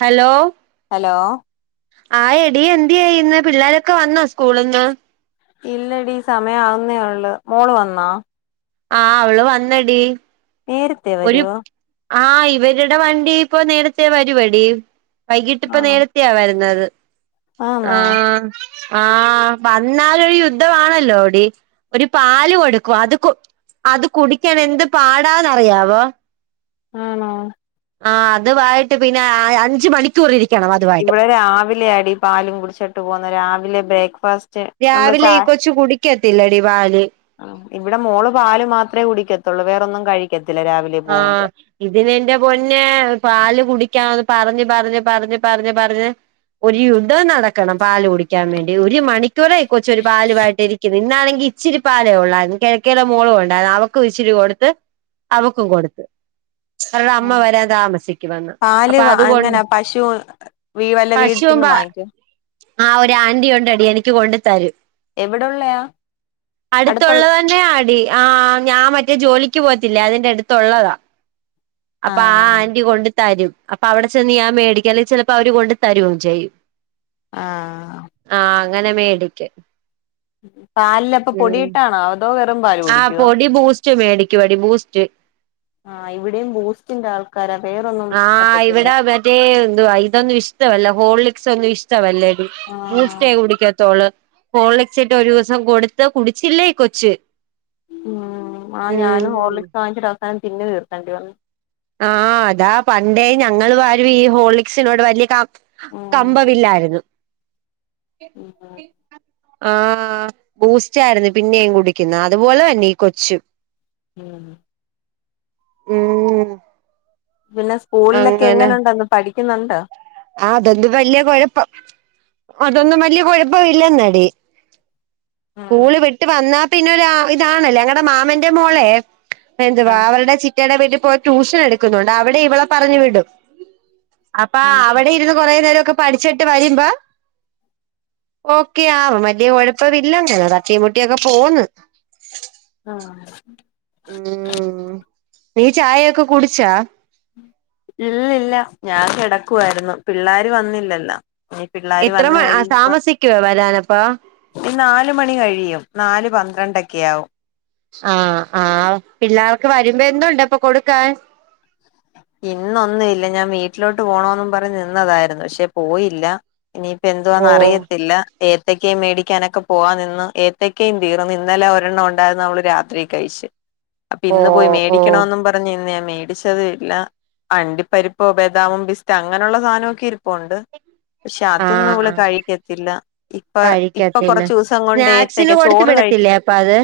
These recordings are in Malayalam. ഹലോ. ഹലോ ആഹ് എടീ എന്തിയേ ഇന്ന് പിള്ളേരൊക്കെ വന്നോ സ്കൂളീന്ന്. ഇല്ലടീ സമയം ആവുന്നേ ഉള്ളൂ. മോള് വന്നാ? ആഹ് അവള് വന്നടി. നേരത്തെ വരോ? ആഹ് ഇവരുടെ വണ്ടി ഇപ്പോ നേരത്തെ വരുവടി വൈകിട്ട് ഇപ്പോ ആണോ നേര ത്തെയാ വരുന്നത് ആന്നാ ആഹ് ആഹ് വന്നാലൊരു യുദ്ധവാണല്ലോടി. ഒരു പാല് കൊടുക്കും. അത് കൊ അത് കുടിക്കാൻ എന്ത് പാടാന്നറിയാവോ. ആണോ? ആഹ് അതുവായിട്ട് പിന്നെ അഞ്ച് മണിക്കൂർ ഇരിക്കണം അതുവായിട്ട് ഇവിടെ രാവിലെ ആടി പാലും കുടിച്ചിട്ട് പോകുന്നു രാവിലെ ബ്രേക്ക് ഫാസ്റ്റ് രാവിലെ ഈ കൊച്ച് കുടിക്കത്തില്ലെടി പാല്. അഹ് ഇവിടെ മോള്പാല് മാത്രേ കുടിക്കത്തൊള്ളൂ വേറൊന്നും കഴിക്കത്തില്ലരാവിലെ ആഹ് ഇതിനെന്റെ പൊന്നെപാല് കുടിക്കാന്ന് പറഞ്ഞ്, പറഞ്ഞ്, പറഞ്ഞ്, പറഞ്ഞ്, പറഞ്ഞ് ഒരു യുദ്ധം നടക്കണം പാല് കുടിക്കാൻ വേണ്ടി ഒര് മണിക്കൂറായി കൊചൊരു പാല് വായീട്ട് ഇരിക്ക്ണ് ഇന്നാണെങ്കി ഇച്ചിരിപ്പാലെ ഒള്ളായിരുന്നു കിഴക്കേലെ മോളുണ്ടായിരുന്നു അവകു ഇച്ചിരി കൊട്ത്ത് കും കൊട്ത്ത് അവരുടെ അമ്മ വെരാൻ താമസിക്കുമെന്ന് പാല് അപ്പൊ അതുകൊണ്ട് എങ്ങനാ പശു വീ വല്ല പശുവും വീട്ടിൽന്ന് പ വാങ്ങിക്കോ ആഹ് ഒര് ആന്റി ഒണ്ടേടി എനിക്ക് കൊണ്ട് തരും എവിടെള്ളയാ അടുത്തുള്ള അടുത്തുള്ളവ തന്നെആടി ആ ഞാൻ മറ്റേ ജോലിക്ക് പോവത്തില്ലേ അതിന്റെ അടുത്തൊള്ളതാ. അപ്പൊ ആ ആഹ് ആന്റി കൊണ്ട് തരും അപ്പൊ അവിടെ ചെന്ന് ഞാൻ മേടിക്ക അല്ലെൽ ചെലപ്പോ അവര് കൊണ്ട് തരും ചെയ്യും. ആഹ് ആഹ് അങ്ങനെ മേടിക്ക് പാലിൽ അപ്പൊ പൊടിയിട്ടാണോ? വെറും പാല് ആഹ് കുടിക്കുവോ പൊടി ബൂസ്റ്റ്മേടിക്കുമേടി ബൂസ്റ്റ് ആഹ് ഇവടിം ബൂസ്റ്റിന്റെ ആൾക്കാരാ വേറൊന്നും പറ്റത്തില്ല ഇവടെ മറ്റേ എന്തുവാ ഇതൊന്നും ഇഷ്ട്ട വല്ല ഹോൾലിക്സൊന്നും ഇഷ്ട്ടവല്ല ആഹ് ബൂസ്റ്റേ കുടിക്കേത്തള് ഹോളിക്സ് ഇട്ട് ഒര് ദിവസം കൊടുത്ത് കുടിച്ചില്ലേ ഈകൊച്ച് ഉം ആഹ് ഞാനും ഹോർലിക്സ് വാങ്ങിച്ചിട്ട് അവസാനം തിന്നു തീർത്തേണ്ടി വന്നു. ആഹ് അതാ പണ്ടേ ഞങ്ങള് വാരും ഈ ഹോളീക്സിനോട് വല്ല്യാ കം ഉം കമ്പവില്ലായിരുന്നു ആഹ് ബൂസ്റ്റായിരുന്നു പിന്നെയും കുടിക്കുന്നത് അതുപോലെതെന്നെ ഈ കൊച്ച് ഉമ് ഉം പിന്നെ സ്കൂളിലൊക്കെ എങ്ങനെയുണ്ടന്ന് പഠിക്കൊന്നുണ്ടോ? ആ അതൊന്തു വല്യ കൊഴപ്പം അതൊന്നും വല്ല്യാ കൊഴപ്പംഇല്ലെന്നെടി. ഉം സ്കൂൾ വിട്ട് വന്നാപിന്നെരു അ ഇതാണ് ഞങ്ങളെ മാമന്റെ മോളെ എന്തുവാ ആഹ് അവരുടെ ചിറ്റാടെ വീട്ടിൽ പോയി ട്യൂഷൻ എടുക്കുന്നുണ്ട് അവിടെ ഇവളെ പറഞ്ഞുവിടും. അപ്പ ആഹ് അവിടെ ഇരുന്ന് കൊറേനേരൊക്കെ പഠിച്ചിട്ട് വരുമ്പ ഓക്കെയാവും വല്യാ കുഴപ്പമില്ലെന്ന് തട്ടീംമുട്ടിയൊക്കെ പോവ്ന്ന്. ആഹ് ഉം നീ ചായൊക്കെ കുടിച്ചാ? ഇല്ലില്ല ഞാൻ കിടക്കുവായിരുന്നു പിള്ളേര് വന്നില്ലല്ലോ? ഇനി പിള്ളാര് എത്രമ വന്ന് താമസിക്കോ വരാനപ്പോ ഇ നാല് മണി കഴിയും നാല് പന്ത്രണ്ടൊക്കെ ആവും. ആഹ് ആഹ് പിള്ളാർക്ക് വരുമ്പോ എന്തുണ്ട് പ്പൊ കൊടുക്കാൻ? ഇന്നൊന്നുംല്ല്യാ ഞാൻ വീട്ടിലോട്ട് പോണോന്നും പറഞ്ഞ് നിന്നതായിരുന്നു പക്ഷെ പോയില്ല ഇനിയിപ്പോ ഓ എന്തുവാന്ന് അറിയത്തില്ല ഏത്തക്കേം മേടിക്കാനൊക്കെ പോവാൻ നിന്നു ഏത്തക്കയും തീർന്നു ഇന്നലെ ഒരെണ്ണം ഒണ്ടായിരുന്നു അവള് രാത്രി കഴിച്ച് [inaudible] അപ്പൊന്ന് പോയി ഓ മേടിക്കണോന്നും പറഞ് ന്നിന്ന് ഞാൻൻ മേടിച് റ്റതുല്ല അണ്ടിപ്പരിപ്പോ ബെദാമും പിസ്തിം അങ്ങനെയള്ള സാധനമൊക്കെ ഇരിപ്പൊണ്ട്. [inaudible] ആ ഹാ ഇപ്പ ഇപ്പൊ കഴിക്കതില്ലേ? കൊറച്ച് ദിവസം കൊണ്ട് സ്നാക്സിന് ഏത്തക്ക കൊടുത് ചോറ് വിടത്തില്ലേഅ പ്പത്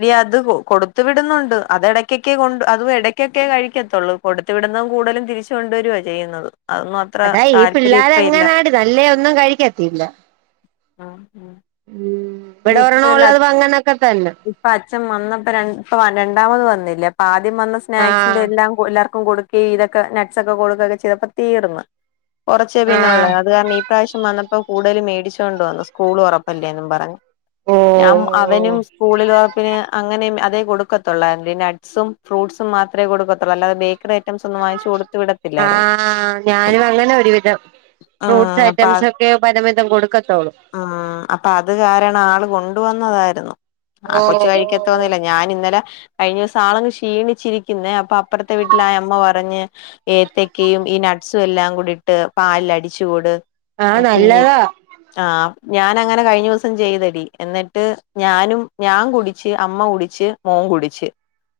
എടി അത് കൊടുത്തു വിടുന്നുണ്ട് അത് ഇടക്കൊക്കെ കൊണ്ട് അതും ഇട ഒക്കൊക്കെ കഴിക്കത്തൊള്ളൂ. കൊടുത്തവിടുന്നത്കൂടുതലുംതിരിച്ച് കൊണ്ടുവരുകയാചെയ്യുന്നത് അതൊ അതാ ഈ പിള്ളാര്അങ്ങനാടി ന ല്ലേ ഒന്നും കഴിക്കത്തിയില്ല ആ ഉം ഉം ഇത് ഇവിടെ ഇപ്പഴല്ല ഒരെണ്ണമുള്ളത് അങ്ങനൊക്കെ തന്നെ. ഇപ്പൊ അച്ഛൻ വന്നപ്പം ര ഇപ്പം രണ്ടാമത് വന്നില്ലേ അപ്പം ആദ്യം വന്ന സ്നാക്സിന്റെ ആഹ് എല്ലാം എല്ലാവർക്കും കൊടുക്കുകയും ഇതൊക്കെ നട്ട്സ് ഒക്കെ കൊടുക്കുകയൊക്കെ ചെയ്തപ്പോ തീർന്ന് കുറച്ചേ പിന്നെ ഉള്ളു ആഹ് അത് കാരണംഇ ഈ പ്രവശ്യം വന്നപ്പോ കൂടുതൽ മേടിച്ചോണ്ട് വന്നു സ്കൂൾ തുറപ്പല്ലേന്ന് പറഞ്ഞു. ഓ ഞാൻ അവനും സ്കൂളിൽ തുറപ്പിന് അങ്ങനെമ് അതെ കൊടുക്ക ക്കത്തൊള്ളായിരുന്നു നട്സും ഫ്രൂഡ്സും, മാത്രമേ കൊടുക്കത്തുള്ളായിരുന്നു. അല്ലാതെ ബേക്കറി ഐറ്റംസ് ഒന്നും വാങ്ങിച്ച്കൊടുത്തവിട ആ ഞാനും അങ്ങനാ ഒരുവിധം ഫ്രൂട്ട്സ് ഉം ഐറ്റംസ് ഒക്കെ പലവിധം കൊടുക്കത്തൊള്ളൂ. ആ അപ്പൊ അത് കാരണം ആൾ കൊണ്ടുവന്നതായിരുന്നു ആ ഓ കൊച്ച് ഓ കഴിക്കത്തൊന്നില്ല ഞാൻ ഇന്നലെ കഴിഞ്ഞ ദിവസം ആളങ്ങ് ക്ഷീണിച്ചിരിക്കുന്നേ അപ്പൊ അപ്പുറത്തെ വീട്ടിലെ ആ അമ്മ പറഞ്ഞ് ഏത്തക്കയും ഈ നട്സും എല്ലാം കൂടി ഇട്ട് പാലിലടിച്ചു കൊട് ആഹ് കുഞ്ഞി നല്ലതാ ആ ഞാനങ്ങനെ കഴിഞ്ഞ ദിവസം ചെയ്തു എന്നിട്ട് ഞാനും ഞാൻ കുടിച്ച് അമ്മ കുടിച്ച് മോൻ കുടിച്ച്-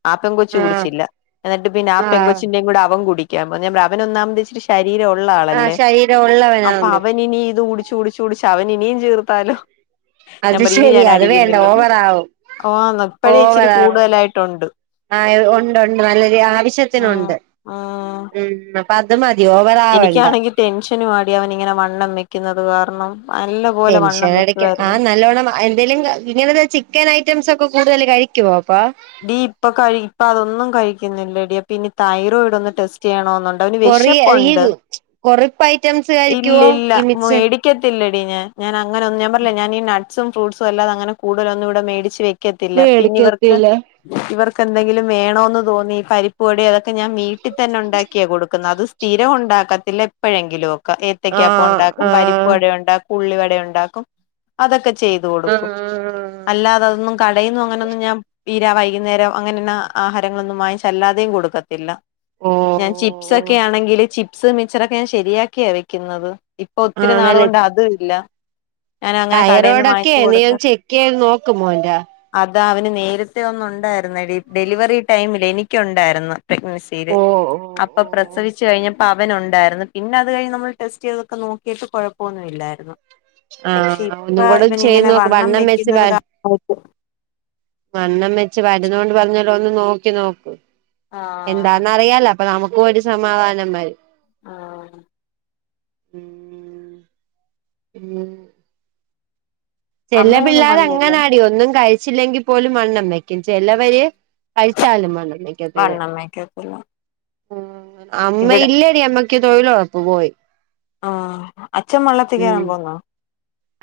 ആ പെങ്കെച്ച് ആഹ് കുടിച്ചില്ല. എന്നിട്ട് പിന്നെ ആ ആഹ് പെൺകൊച്ചിന്റയും കൂടെ അവൻ കുടിക്കാൻപറഞ്ഞു. അവൻ ഒന്നമത് ഇച്ചിരി ശരീരമുള്ള ആഹ് ആളല്ലേ ശരീരം അപ്പൊ ഉള്ളവനാന്ന് അവൻ ഇനി ഇത് കുടി [unintelligible] അവൻ ഇനിയും ചീർത്താലോ. ഞാൻ അത് പറയും ഇനി ഞാൻ ശരിയാ അത് വേണ്ട അടിക്കുന്നില്ലെന്ന് ഓവർ ആവും ആന്ന് ഇപ്പഴേ ഓവർ ഇച്ചിരി ആവും കൂടുതലായിട്ടുണ്ട് ആ ഉണ്ടുണ്ട് നല്ല രീതി ഉം ഉം ആവശ്യത്തിനുണ്ട്ഉംഅത് മതി ഓവ എനിക്കാണെങ്കി ടെൻഷനും ആടി അവൻ ഇങ്ങനെ വണ്ണം വെക്കുന്നത് കാരണംനല്ല ടെൻഷൻ അടിക്ക ആ നല്ലോണം അ എന്തേലും പിന്നെ അവന് ചിക്കൻ ഐറ്റംസ് ഒക്കെ കൂടുതൽ കഴിക്കുവോ അപ്പൊ ഡീ ഇപ്പൊ കഴി ഇപ്പ അതൊന്നും കഴിക്കുന്നില്ലടി അപ്പൊ ഇനി തൈറോയിഡ് ഒന്ന് ടെസ്റ്റ് ചെയ്യണമെന്നു അവന് വിശപ്പുണ്ട്ഇല്ലില്ല കൊറിയ ഈ കൊറിപ്പ് ഐറ്റംസ് കഴിക്കുവോ ഈ മിച്ച മേടി ക്കത്തില്ലടി ഞാൻ ഞാൻ അങ്ങനൊന്നും ഞാൻ പറഞ്ഞില്ലേ ഈ നട്ട്സും ഫ്രൂട്ട്സും അല്ലാതെ അങ്ങനെ കടുതൽ ഒന്നു ഇവിടെ മേടിച്ച് വെക്കു ക്കത്തില്ലപിന്നെ ഇവർക്ക് മേടിക്കത്തില്ല ഇവർക്ക് എന്തെങ്കിലും വേണമെന്ന് തോന്നി പരിപ്പുവടയും അതൊക്കെ ഞാൻ വീട്ടിൽ തന്നെ ഉണ്ടാക്കി ക്കെ കൊടുക്കുന്നത് അത് സ്ഥിരം ഉണ്ടാക്കത്തില്ല എപ്പോഴെങ്കിലും ഒക്കെ ആഹ് ഏത്തക്കാപ്പംഉണ്ടാക്കും ആഹ് പരിപ്പുവടഉണ്ടാക്കും ഉള്ളിവടഉണ്ടാക്കും അതൊക്കെ ചെയ്തു കൊടുക്കും ആഹ് അല്ലാതെതൊന്നും കടേന്നു അങ്ങനൊന്നും ഞാൻ ഈ രാ വൈകുന്നേരം അങ്ങനെന്നും ആഹാരങ്ങളൊന്നും വാങ്ങിച്ചല്ലാതെയും കൊടുക്കത്തില്ല ഓ ഞാൻ ചിപ്സ് ഒക്കെ ആണെങ്കില് ചിപ്സ്മിച്ചറൊക്കെ ഞാൻ ശരിയാക്കിയാ വെക്കുന്നത് ഇപ്പൊ ഒത്തിരി നാളുകൊണ്ട് അതും ഇല്ല ഞാൻ അങ്ങനെ കടയിൽന്ന് തൈറോയിഡ് ഒക്കെ വാങ്ങിച്ചു നീ കൊടുക്കാ ഒന്ന് ചെക്ക് ചെയ്ത് നോക്ക് മോന്റെ അതാ അവന് നേരത്തെ ഒന്നുണ്ടായിരുന്നടി. ഡെലിവറി ടൈമിൽ എനിക്കുണ്ടായിരുന്നു. പ്രഗ്നസിയില് ഓ ഓ അപ്പൊ ഓ പ്രസവിച്ചു കഴിഞ്ഞ അവനുണ്ടായിരുന്നു പിന്നെ അത് കഴിഞ് നമ്മൾ ടെസ്റ്റ് ചെയ്തൊക്കെ നോക്കിയിട്ട് കുഴപ്പമൊന്നുമി ല്ലായിരുന്നു. പക്ഷെ ആഹ് ഒന്നും ഇപ്പൊ കൂടെ ചെയ്ത് ഇവനിങ്ങനെ നോക്ക് വണ്ണം വെച്ച് വെക്കുന്നത് കാര വണ്ണം വെച്ച് വരുന്നൊണ്ട് പറഞ്ഞ പോലെ ഒന്ന് നോക്കി നോക്ക്. ആഹ് എന്താന്നറിയാലോ അപ്പൊ നമ്മുക്കും ഒരു സമാധാനം വരും ആഹ് ഉം ഉം അമ്മയൊന്നും ചിലപിള്ളര് വന്നില്ലേ അങ്ങനാടി ഒന്നും കഴിച്ചില്ലെങ്കിൽ പോലും വണ്ണം വെയ്ക്കുംചെലവര് കഴിച്ചാലും വണ്ണം വെയ്ക്കത്തില്ല വണ്ണം വെക്കത്തില്ല ഉ അമ്മ ഇവിടെ ഇല്ലടി അമ്മക്ക് തൊഴിലോ അപ്പൊ പോയി ആ അച്ഛൻ ഉം വള്ളത്തിക്കേറാൻ പോന്നോ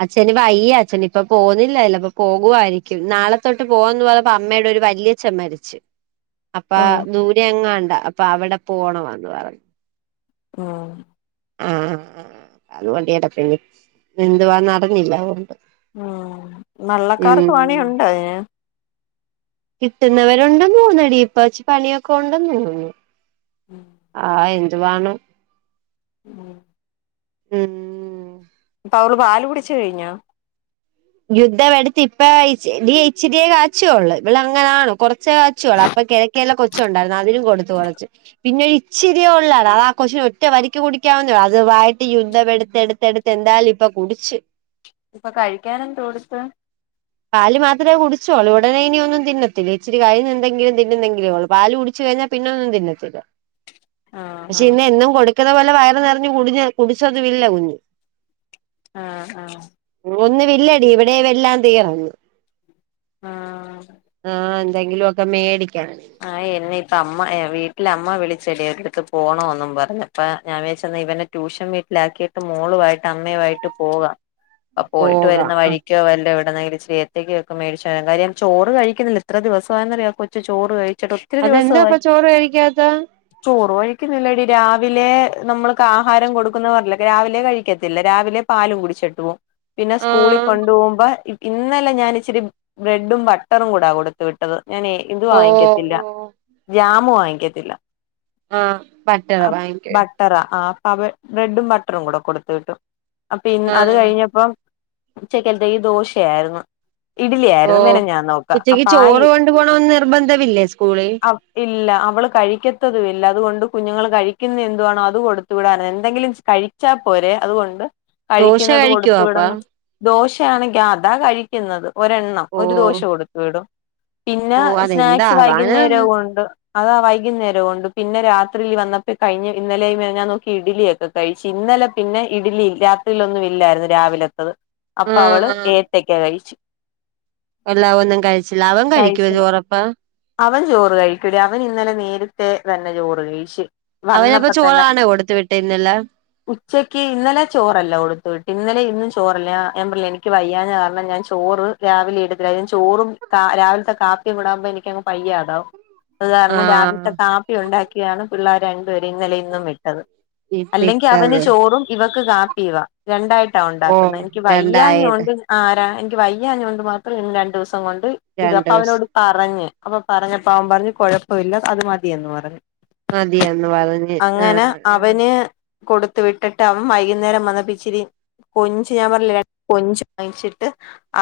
അച്ഛന് വയ്യ അച്ഛനി ഇപ്പൊ പോകുന്നില്ലല്ലോ അപ്പൊ പോകുവായിരിക്കും നാളെത്തോട്ട് പോവാന്ന് പറ അപ്പ അമ്മയുടെ ഒരു വല്യച്ഛൻ മരിച്ചു അപ്പ ആഹ് ദൂരെ എങ്ങാണ്ട അപ്പൊ അവിടെ പോണമന്ന് പറഞ്ഞു ആ ആഹ അതുകൊണ്ടിടപ്പന്നെ നിതുവാൻ നടഞ്ഞില്ല അതുകൊണ്ട് ഉ നള്ളക്കാർക്ക് ഉം പണിയുണ്ടോ അതിന് കിട്ടുന്നവരുണ്ടെന്ന് തോന്നടി പ്പ വെച്ച് പണിയൊക്കെണ്ടെന്ന് തോന്നുന്നു ആഹ് എന്തുവാണോ ഉം ഉം അപ്പ അവള് പാല് കുടിച്ച് കഴിഞ്ഞ യുദ്ധം എടുത്ത് ഇപ്പൊ ഇ ഇച്ചിരിയെ കാച്ചിയൊള്ളൂ ഇവള അങ്ങനാണ കുറച്ചേ കാച്ചുയൊള്ളൂ അപ്പൊ കെ ല കൊച്ച് ഉണ്ടായിരുന്നു അതിനും കൊടുത്തു കുറച്ച് പിന്നെ ഇച്ചിരിയൊള്ളടാ ആഹ് കൊച്ചിന് ഒറ്റ വലിക്ക് കുടിക്കാവുന്നൊള്ളൂ അതുവായിട്ട് യുദ്ധവെടുത്ത് എടുത്ത്ടുത്ത് എന്തായാലും ഇപ്പൊ കുടിച്ച് ഇപ്പൊ കഴിക്കാന എന്ത കൊടുത്ത് പാല് മാത്രമേ കുടിച്ചോളൂ ഉടനെ ഇനി ഒന്നും തിന്നത്തില്ല ഇച്ചിരി കഴിഞ്ഞ് എന്തെങ്കിലും തിന്നുന്നെങ്കിലേ ഉള്ളൂ പാല് കുടിച്ച് കഴിഞ്ഞാൽ പിന്നൊന്നും തിന്നത്തില്ല ആഹ് പക്ഷെ ആഹ് ഇന്ന് എന്നും കൊടുക്കുന്ന പോലെ വയറ് നിറഞ്ഞ് കുടിഞ്ഞ കുടിച്ചത ഇില്ല കുഞ്ഞ് ആഹ ആഹ ഒന്നു വില്ലടി ഇവിടെ എല്ലാം തീർന്നു ആഹ് ആഹ് എന്തെങ്കിലും ഒക്കെ മേടിക്കാൻ ആഹ് എന്നെ ഇപ്പ അമ്മ വീട്ടിലമ്മ വിളിച്ചടി എടുത്തിട്ട് പോണോന്നും പറഞ്ഞ് പ്പ ഞാൻ വെച്ച് ഇവന ട്യൂഷൻ വീട്ടിലാക്കിയിട്ട് മോളുമായിട്ട് അമ്മയുമായിട്ട് പോകാം [inaudible] അ പോയിട്ട് വരുന്ന പോകാം ആ വഴിക്കോ വല്ലോ എവിടെന്നെങ്കിലും ഇച്ചിരി ഉച്ചക്കൊക്കെ മേടിച്ച കാര്യം ചോറ് കഴിക്കുന്നില്ല ഇത്ര ദിവസമായന്നറിയോ കൊച്ച് ചോറ് കഴിച്ചിട്ട് ഒത്തിരി ദിവസമായി അതെന്താപ്പ ചോറ് കഴിക്കാത്ത ചോറ് കഴിക്കുന്നില്ലടി രാവിലെ നമ്മൾക്ക് ആഹാരം കൊടുക്കുന്ന പറഞ്ഞെ രാവിലെ കഴിക്ക ത്തില്ല രാവിലെ പാലും കുടിച്ചിട്ട് പോവും പിന്നെ സ്കൂളിൽ ആഹ് കൊണ്ടു പോകുമ്പോ ഇന്നലെ ഞാനിച്ചിരി ബ്രെഡും ബട്ടറും കൂടാ കൊടുത്തു വിട്ടത് ഞാനേ ഇതു ഓ വാങ്ങിക്കത്തില്ല ഓ ജാമ് വാങ്ങിക്കത്തില്ല ആഹ് പറ്റത ബാങ്ക് ബട്ടറാ ആഹ് അപ്പ ബ്രെഡും ബട്ടറും കൂടെ കൊടുത്ത്‌ വിട്ടു അപ്പ ഇന്ന് അത് ആഹ് കഴിഞ്ഞപ്പം ഉച്ചക്കത്തെ ഈ ദോശയായിരുന്നു ഇഡ്ലി ഓ ആയിരുന്നു മെനഞ്ഞാന്നൊക്കെ ഉച്ചക്ക് അപ്പ ആ ഇ ചോറ് കൊണ്ടു പോണന്ന് നിർബന്ധവില്ലേ സ്കൂളിൽ ഇല്ല അവള് കഴിക്കത്തതും ഇല്ല അതുകൊണ്ട് കുഞ്ഞുങ്ങൾ കഴിക്കുന്ന എന്തുവാണോ അത് കൊടുത്തു വിടാ [unintelligible] എന്തെങ്കിലും കഴി ച്ചാ പോരെ അതുകൊണ്ട് ദോശ കഴിക്കുന്നത് കഴിക്കുവോ കൊടുത്തു അപ്പ വിടണം ദോശയാണെങ്കി ആ അതാ കഴിക്കുന്നത് ഒരെണ്ണം ഓ ഒരു ദോശ കൊടുത്തു വിടും പിന്നെ ഓ അതെന്താ സ്നാക്സ് ആവാനാന്ന് വൈകുന്നേരവും ഉണ്ട് അതാ വൈകുന്നേരം ഉണ്ട് പിന്നെ രാത്രിയിൽ വന്നപ്പോ കഴിഞ് ഇന്നലെ മിനിഞ്ഞാന്നൊക്കെ ഇഡലിയൊക്കെ കഴിച്ചു ഇന്നലെ പിന്നെ ഇഡലി രാത്രിയിലൊന്നും ഇല്ലായിരുന്നു രാവിലെത്തത് അപ്പൊ അവള് ആഹ് ഏത്തക്ക കഴിച്ചു ഇല്ല ഒന്നും കഴിച്ചില്ല അവൻ കഴിക്കോ കഴിച്ചു ചോറപ്പോ അവൻ ചോറ് കഴിക്കൂല അവൻ ഇന്നലെ നേരത്തെ തന്നെ ചോറ് കഴിച്ച് അവനപ്പ വന്നപ്പോ തന്നെ ചോറാണോ കൊടുത്തു വിട്ടേന്നലെ ഉച്ചക്ക് ഇന്നലെ ചോറല്ല കൊടുത്തു വിട്ട് ഇന്നലെ ഇന്നും ചോറല്ല ഞാ ഞാൻ പറഞ്ഞില്ലെ എനിക്ക് വയ്യാന കാരണം ഞാൻ ചോറ് രാവിലെ ഇടും ചോറും കാ രാവില ഇവിത്തെ കാപ്പി വിടാപോ എനിക്ക ങ് വയ്യാതാവും അത് കാരണം ആഹ് രാവിലത്തെ കാപ്പി കു ഉണ്ടാക്കിയാണ് പിള്ളേർ രണ്ടേ രിം ഇന്നലെ ഇന്നും വിട്ടത്. അല്ലെങ്കി അവന് വിട്ടത് ചോറും ഇവക്ക് കാപ്പിയുവ. രണ്ടായിട്ടാ ഓ ഉണ്ടാക്കുന്നെ. ഇൻക്ക് രണ്ടായത് വയ്യാഞ്ഞൊണ്ട് ആരാ എനിക്ക് വയ്യാഞ്ഞോണ്ട് കൊണ്ട് മാത്രം രണ്ടു ദിവസം കൊണ്ട് ഇത് രണ്ട് അപ്പൊ അവനോട് ദിവസം പറഞ്ഞ് അപ്പൊ പറഞ്ഞപ്പവൻ പറഞ്ഞ് കൊഴപ്പമില്ല അത് മതിയന്ന് പറഞ്ഞ് മതിയന്ന് പറഞ്ഞ് ആ അവന് കൊടുത്തു വിട്ടിട്ട് അവൻ വൈകുന്നേരം വന്നപ്പിച്ചിരി കൊഞ്ച് ഞാൻ പറഞ്ഞീലെ കൊഞ്ച് വാങ്ങിച്ചിട്ട്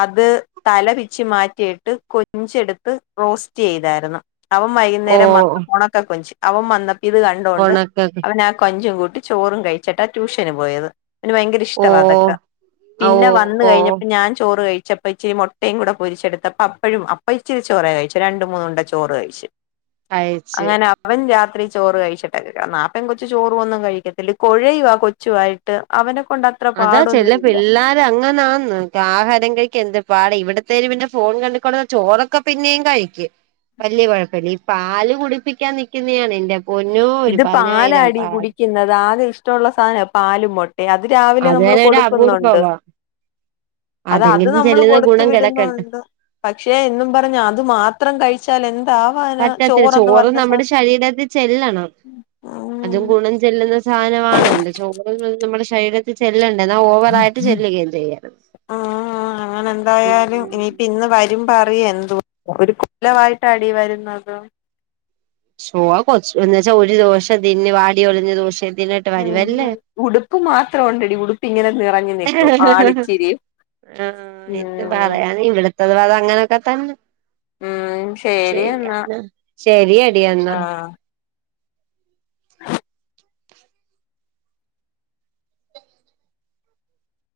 അത് തലപിച്ചി മാറ്റിട്ട് കൊഞ്ചേടുത്ത് റോസ്റ്റ് ചെയ്തര്ന്നു. അവൻ ഓ വൈകുന്നേരം വ ക്ക കൊഞ്ച് അവൻ വന്നപ്പ ഇത് കണ്ടൊണ്ട് ഒണക്ക അവന ആ കൊഞ്ചും കൂട്ടി ചോറും കഴിച്ചിട്ടാ ട്യൂഷന് പോയത്. അവന് ഭയങ്കര ഇഷ്ടവാ ഓ തൊക്കെ ഓ പിന്നെ വന്ന് ഓ കഴിഞ്ഞപ്പോ ഞാൻ ചോറ് കഴിച്ച ചപ്പ ഇച്ചിരി മുട്ടയും കൂടെ പൊരിച്ചെടുത്തപ്പം അപ്പഴും അപ്പ ഇച്ചിരി ചോറ് കഴിച്ചു രണ്ട് മൂന്നുണ്ട ചോറ് കഴിച്ച്. കഴിച്ച് അങ്ങനെ അവൻ രാത്രി ചോറ് കഴിച്ചിട്ടാ ആ പെൺകൊച്ചു ചോറും ഒന്നും കഴിക്കത്തില്ല കുഴയുവാ കൊച്ചുവായി അവനെ കൊണ്ട അതാ ചെല പിള്ളാര് അങ്ങനാന്ന്. ആഹാരം കഴിക്ക എന്താ പാട ഇവിടത്തേര് പിന്നെ ഫോൺ കണ്ടിക്കൊണ്ട് ചോറൊക്കെ പിന്നെയും കഴിക്കും. വല്യ കുഴപ്പല്ലി ഈ പാല് കുടിപ്പിക്കാൻ നിക്കുന്നയാണ് എന്റെപൊന്നോ ഒരു പതിനായിരം പാൽ [unintelligible] ടിക്കുന്നത് ആകെ ഇഷ്ടള്ള സാധനാ പാലുംമൊട്ടെ അത് രാവിലെ അത് നമ്മള് തന്നെ ഒരു കൊടുക്കുന്നുണ്ട്. അപൂർവ്വവാ അത അത് അതെങ്കിലും നമ്മൾ ചെല്ലുന്ന കൊടുത്തു ഗുണം കിടക്കട്ടെ വിടുന്നുണ്ട് പക്ഷെ എന്നും പറഞ്ഞ അത് മാത്ര ത്രം കഴിച്ചാൽ എന്താവാനാ പറ്റത്തില്ല ചോറന്ന് ചോറ് പറഞ്ഞ സാ [unintelligible] ചെല്ലണം അതും ഉം ഗുണം ചെല്ലുന്ന സാധനമാണല്ലോ [unintelligible] ചോറ് നമ്മുടെ ശരീരത്തി ചെല്ലണ്ട എന്നാ ഓവറ ആയിട്ട് ഉം ചെല്ലുകയും ചെയ്യണം. അങ്ങനെ എന്തായാലും ഇനിയിപ്പം ഇന്ന് വരുമ്പറിയ എന്തു ഒരു കൊലമായിട്ട് അടി വരുന്നത് [unintelligible] ഷോ കൊച്ച എന്നന്ന്വച്ചാ ഒരു ദോഷംതിന്ന വാടിയ ഒളിഞ്ഞ ദിവശംതിന്നിട്ട് ഉം വരുവല്ലേ ഉടുപ്പ് മാത്രം ഒണ്ടടി ഉടു ഇങ്ങനെ നിറഞ്ഞു നിൽക്കും ആളിച്ചിരി ഉം [unintelligible] അതുവാത അങ്ങനെയൊക്കെ തന്നെ ഉം ശരി എന്നാ ശരിയാണ്. ശരിയെടി എന്നാ. ആ [unintelligible]